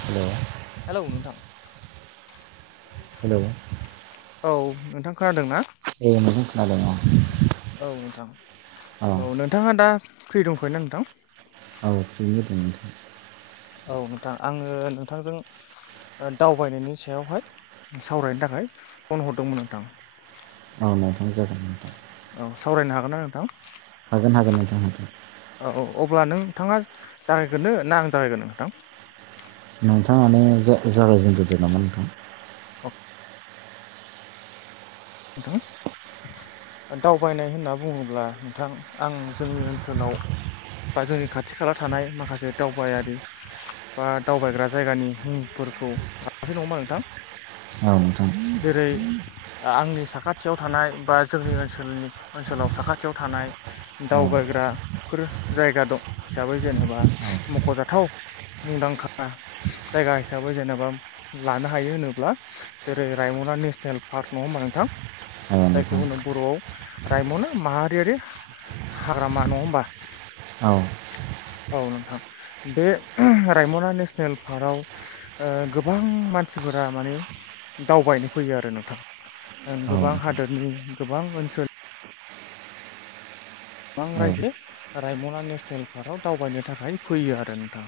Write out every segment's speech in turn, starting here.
[unintelligible] Hello नोंथां। Hello औ नोंथां खोनादों ना? औ नोंथां खोनादों औ। औ नोंथां औ नोंथाङा दा फ्रि दंथ'योना नोंथां। [unintelligible] औ नोंथां आङो नोंथांजों ओ दावबायनायनि सायावहाय सावरायनो थाखाय फन हरदोंमोन नोंथां। औ नोंथां जागोन नोंथां। औ सावरायनो हागोन ना नोंथां। हागोन हागोन नोंथां हागोन। औ औ अब्ला नों नोंथाङा जागायगोरनो ना आं जागायगोरनो नोंथां? नोंथाङानो जा जागायजेन गोरदो नामा नोंथां। औ [unintelligible] दावबायनाय होनना बुङोब्ला नोंथां आं जोंनि ओनसोलाव बा जोंनि खाथि खाला थानाय माखासे दावबायारि बा दावबायग्रा जायगानि मुंफोरखौ [unintelligible] नङा होमबा नोंथां। औ नोंथां जेरै आंनि साखाथियाव थानाय बा जोंनि ओनसोलनि ओनसोलाव साखाथियाव थानाय औ दावबायग्राफोर जायगा दं हिसाबै जेनेबा औ मख'जाथाव मुंदांखा जायगा हिसाबै जेनेबा लानो हायो होनोब्ला जेरै रायमना नेसनेल पार्क नङा होमबा नोंथां। औ जायखौ नोंथां होनो बर'आव रायम'ना माहारियारि हाग्रामा नङा होनोमबा। औ औ नोंथां बे अह रायमना नेसनेल पार्कआव ओ गोबां मानसिफोरा माने दावबायनो फैयो आरो नोंथाङा। औ गोबां नोंथां हादरनि गोबां ओनसोल [unintelligible] गोबां रायजो रायमना नेसनेल पार्कआव दावबायनो थाखाय फैयो आरो नोंथां।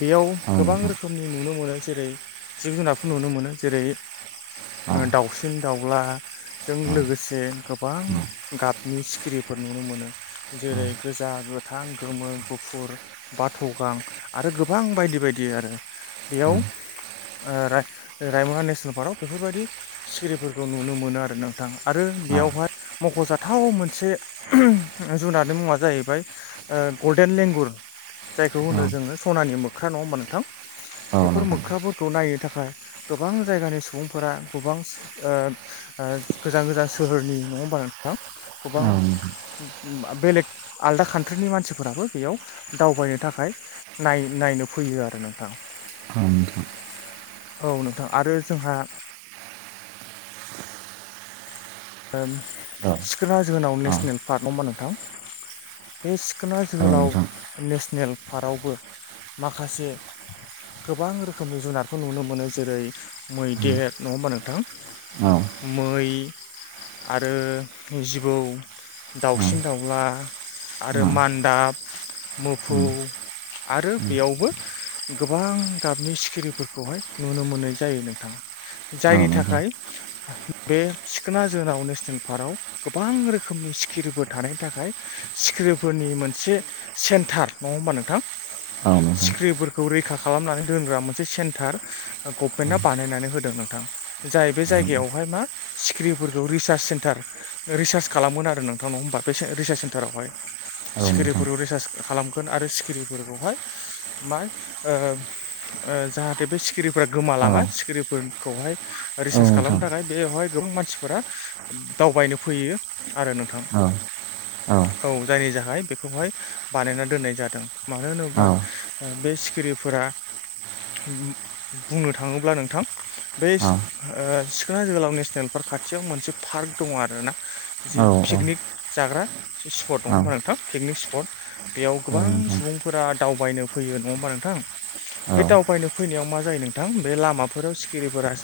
बेयाव औ नोंथां औ गोबां नोंथां रोखोमनि नुनो मोनो जेरै जिब- जुनारफोर नुनो मोनो। जेरै औ नोंथां औ नोंथां औ औ दाउसिन -दाउला जों नोंथां औ लोगोसे गोबां औ गाबनि सिखिरिफोर नुनो मोनो। जेरै गोजा, गोथां, गोमो, गुफुर बाथ' गां आरो गोबां बायदि बायदि आरो बेयाव ओ राय रायमगा नेसनेल पार्कआव बेफोरबायदि सिखिरिफोरखौ नुनो मोनो आरो नोंथां आरो बेयावहाय मख'जाथाव मोनसे अहो जुननि मुङा जाहैबाय ओ गल्डेन लेंगुर जायखौ होनो जोङो सनानि मोख्रा न' मोनथां। बेफोर मोख्राफोरखौ नायनो थाखाय गोबां जायगानि सुबुंफोरा गोबां ओ ओ गोजान- गोजान सोहोरनि नङा होनबा नोंथां? गोबां [unintelligible] बेलेग आलदा कान्ट्रिनि मानसिफोराबो बेयाव दावबायनो थाखाय नाय- नायनो फैयो आरो नोंथां। [unintelligible] औ नोंथां आरो जोंहा औ नोंथां सिखना जोहोलाव नेसनेल पार्क नङा होनबा नोंथां? बे सिखोना औ जोहोलाव नेसनेल पार्कआवबो माखासे गोबां रोखोमनि जुनारखौ नुनो मोनो। जेरै मैदेर नङा होमबा नोंथां? मै आरो जिबौ, दाउसिन -दाउला आरो मान्दाब मोफौ आरो बेयावबो गोबां गाबनि सिखिरिफोरखौहाय नुनो मोननाय जायो नोंथां। जायनि नोंथां थाखाय बे सिखना जोंनाव नेसनेल पार्कआव गोबां रोखोमनि सिखिरिबो थानायनि थाखाय सिख्रिफोरनि मोनसे सेन्टार नङा होमबा नोंथां? सिख्रिफोरखौ [unintelligible] रैखा खालामनानै दोनग्रा मोनसे सेन्टार गभमेन्टआ बानायनानै होदों नोंथां। जाय बे जायगायावहाय मा सिख्रि [unintelligible] सेन्टार रिसार्च खालामोन आरो नोंथांनाव होमबा बे रिसार्च सेन्टारावहाय। औ नोंथां सिखिरिफोर रिसार्च खालाम आरो सिखिरिफोरखौहाय मा ओ ओ जाहाथे से सिख्रि सिखिरिफोरा औ गोमालाङा। सिखिरिफोरखौहाय रिसार्च खालामनो नोंथां थाखाय बेवहाय गोबां मानसि [unintelligible] दावबायनो फैयो आरो नोंथां। औ औ। औ जायनि थाखाय बेखौहाय बानायना दोननाय जादों। मानो होनोबा बे सिखिरिफोरा बुंनो थाङोब्ला नोंथां बे सिख्ला जोहोलाव नेसनेल पार्क खाथियाव मोनसे पार्क दङ आरो ना। जि औ पिकनिक नोंथां जाग्रा स्पट दङ औ होमबा नोंथां पिकनिक स्पट बेयाव गोबां नोंथां सुबुंफोरा दावबायनो फैयो नङा होमबा नोंथां? औ नोंथां बे औ दावबायनो फैनायाव मा जायो नोंथां। बे लामाफोराव सिखिरिफोरा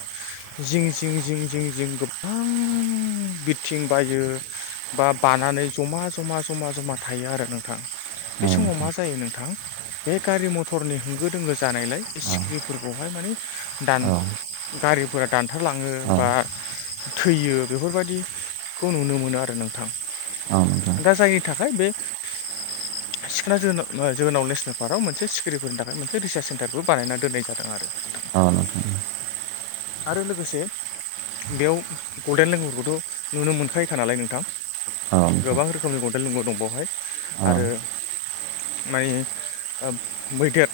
जिं जिं जिं जिं जिं गोबां बिरथिं बायो। बा- बानानै जमा- जमा -जमा -जमा थायो आरो नोंथां। बे समाव मा नोंथां जायो नोंथां बे गारि मथरनि होंगो दोंगो जानायलाय बे सिखिरिफोरखौहाय माने दान औ गारिफोरा दानथारलाङो बा थैयो बेफोरबायदिखौ नुनो मोनो आरो नोंथां। दा नोंथां जायनि थाखाय बे सिखोनना जोहो जोहोलाव नेसनेल पार्कआव मोनसे सिखिरिफोरनि थाखाय मोनसे रिसार्च सेन्टारबो बानायनानै दोननाय जादों आरो। [inaudible] आ आरो लोगोसे बेयाव गल्डेन लेंगुरखौथ' नुनो मोनखायोखा नालाय नोंथां। गोबां रोखोमनि गन्देल ल दं बेवहाय औ आरो मानि मैदेर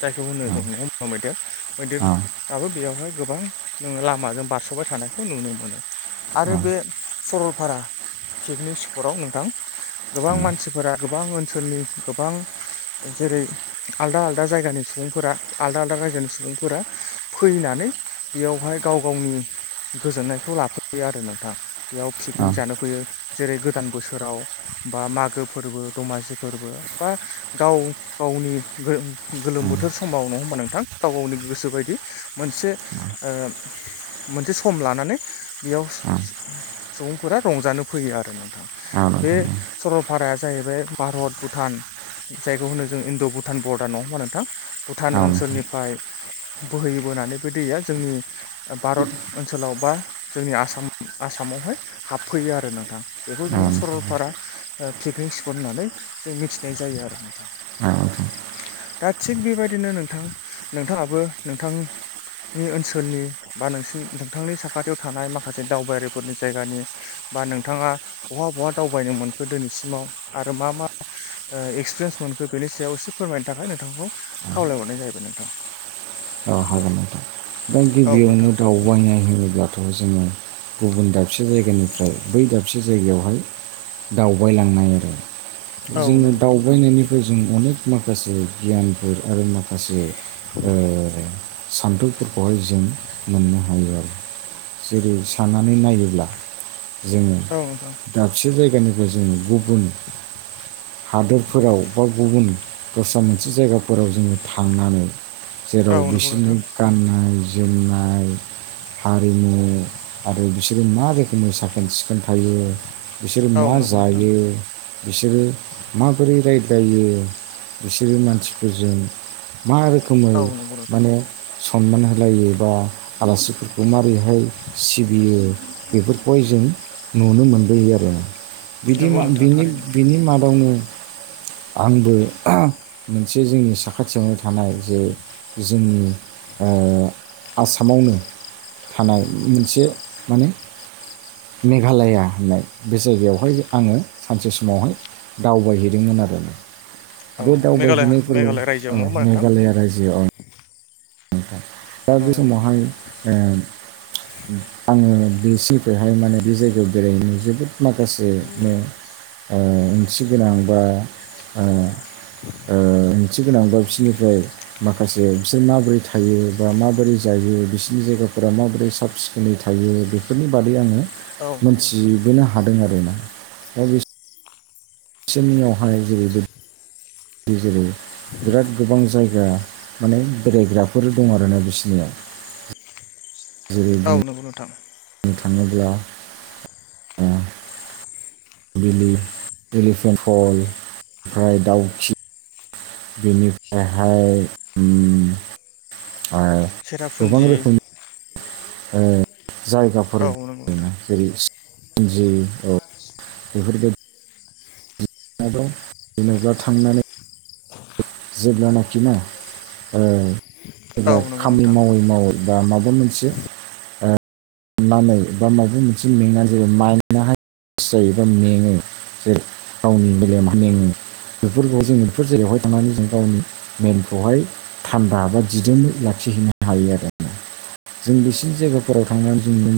जायखौ होनो नङा नोंथां होनबा मैदेर। मैदेराबो बेयावहाय गोबां नोङो लामाजों बारस'बाय थानायखौ नुनो मोनो। मोनो आरो औ बे सरलपारा पिकनिक स्पटआव नोंथां गोबां मानसिफोरा गोबां ओनसोलनि गोबां जेरै आलदा -आलदा जायगानि सुबुंफोरा आलदा- आलदा रायजोनि सुबुंफोरा फैनानै बेयावहाय गाव -गावनि गोजोननाय बे खौ लाफैयो आरो नोंथां बेयाव पिकनिक जानो फैयो जेरै गोदान बोसोराव। बा मागो फोरबो दमासि फोरबो बा गाव। गावनि गो गोलोम बोथोर समाव नङा होमबा नोंथां गाव गावनि गोसो बायदि मोनसे मोनसे सम लानानै बेयाव सुबुंफोरा रंजानो फैयो आरो नोंथां। बे सरलपाराया जाहैबाय भारत भुटान। जायखौ होनो जों इणड' भुटान बरडार नङा होमबा नोंथां भुटान ओनसोलनिफ्राय। बोहैयोबोनानै बे दैया जोंनि भारत ओनसोलाव बा जोंनि आसाम आसामावहाय हाबफैयो आरो नोंथां बेखौ जोङो सरलपारा। पिकनिक स्पट होननानै जों मिथिनाय जायो आरो नोंथां। दा थिग बेबायदिनो नोंथां नोंथाङाबो नोंथां। नि ओनसोलनि बा नोंसि नोंथांनि साखाथियाव थानाय माखासे दावबायारिफोरनि जायगानि। बा नोंथाङा बहा बहा दावबायनो मोनखो दिनैसिमाव आरो मा मा? एक्सपिरियेन्स मोनखो बेनि सायाव एसे फोरमायनो थाखाय नोंथांखौ खावलायहरनाय जाहैबाय नोंथाङा हागोना ओमफ्राय औ गिबियावनो नोंथां दावबायनाय होयो। जोङो गुबुन दाबसे जायगानिफ्राय बै दाबसे जायगायावहाय दावबायलांनाय आरो औ जोङो नंगौ नोंथां दावबायनायनि बे जों अनेक माखासे गियानफोर आरो माखासे। आरो सान्फौफोरखौहाय जों मोननो हायो आरो जेरै साननानै नायोब्ला जोङो। औ नोंथां दाबसे जायगानिफ्राय जों गुबुन हादरफोराव बा गुबुन दस्रा मोनसे जायगाफोराव जोङो थांनानै औ जेराव नंगौ नोंथां बिसोरनि गाननाय-जोमनाय हारिमु आरो बिसोरो मा रोखोमनि साखोन-सिखोन थायो बिसोर औ मा नंगौ नोंथां जायो। बिसोरो माबोरै राय्लायो बिसोरो मानसिफोरजों मा रोखोमै औ हरा माने सनमान होलायो बा आलासिफोरखौ मारैहाय सिबियो। बेफोरखौहाय जों नुनो मोनबोयो आरो। बिदि नंगौ नोंथां बिनि थारैनो बिनि मादावनो आंबो मोनसे जोंनि साखाथियावनो हा जे जोंनि आसामावनो थानाय मोनसे माने मेघालया होननाय बे जायगायावहाय आङो सानसे समावहाय दावबायहैदोंमोन आरोना औ बे मेघालय दावबायहैनायखौल' मेघालय रायजोआव नङा होमबा नोंथां मेघालया रायजो। जे अ। दा औ बे समावहाय नोंथां ओ आङो बे सिनिफ्रायहाय माने बे जायगायाव बेरायहैनो जोबोद माखासेनो ओ ओंथि गोनां बा ओ ओंथि गोनांबा बिसोरनिफ्राय माखासे बिसोर माबोरै थायो बा माबोरै जायो बिसोरनि जायगाफोरा माबोरै साब सिखोनै थायो बेफोरनि बादै आङो औ नंगौ नोंथां मोनथिबोनो हादों आरोना दा बि बिसोरनियावहाय जेरैबाय जेरै बिराद गोबां जायगा माने बेरायग्राफोर दं आरोना बिसनियाव जेरै औ नंगौ नोंथां बुंनो थाङोब्ला एलिफेन्ट फल ओमफ्राय दाउखि। बिनिफ्रायहाय आरो सेरापुन्जि ओ जायगाफोर औ नंगौ दं नोंथां ना जेरै सिरापुजि बेफोरबायदि आरोबाव जेनेबा थांनानै जेब्लानाखि ना ओ औ जेब्ला नंगौ खामानि नोंथां मावै मावै बा माबा मोनसे ओ अननानै बा माबा मोनसे मेंनानै जायो माइडहाय्रे जायो एबा मेङो जेर गावनि मेलेम मेलेम बेफोरखौ जोङो बेफोर जायगायावहाय थांनानै जों गावनि मेेनखौहाय थान्दा बा दिजों लाखिहैनो हायो आरो आ जों बेसिनि जायगाफोराव थांनानै जों नुनो मोनो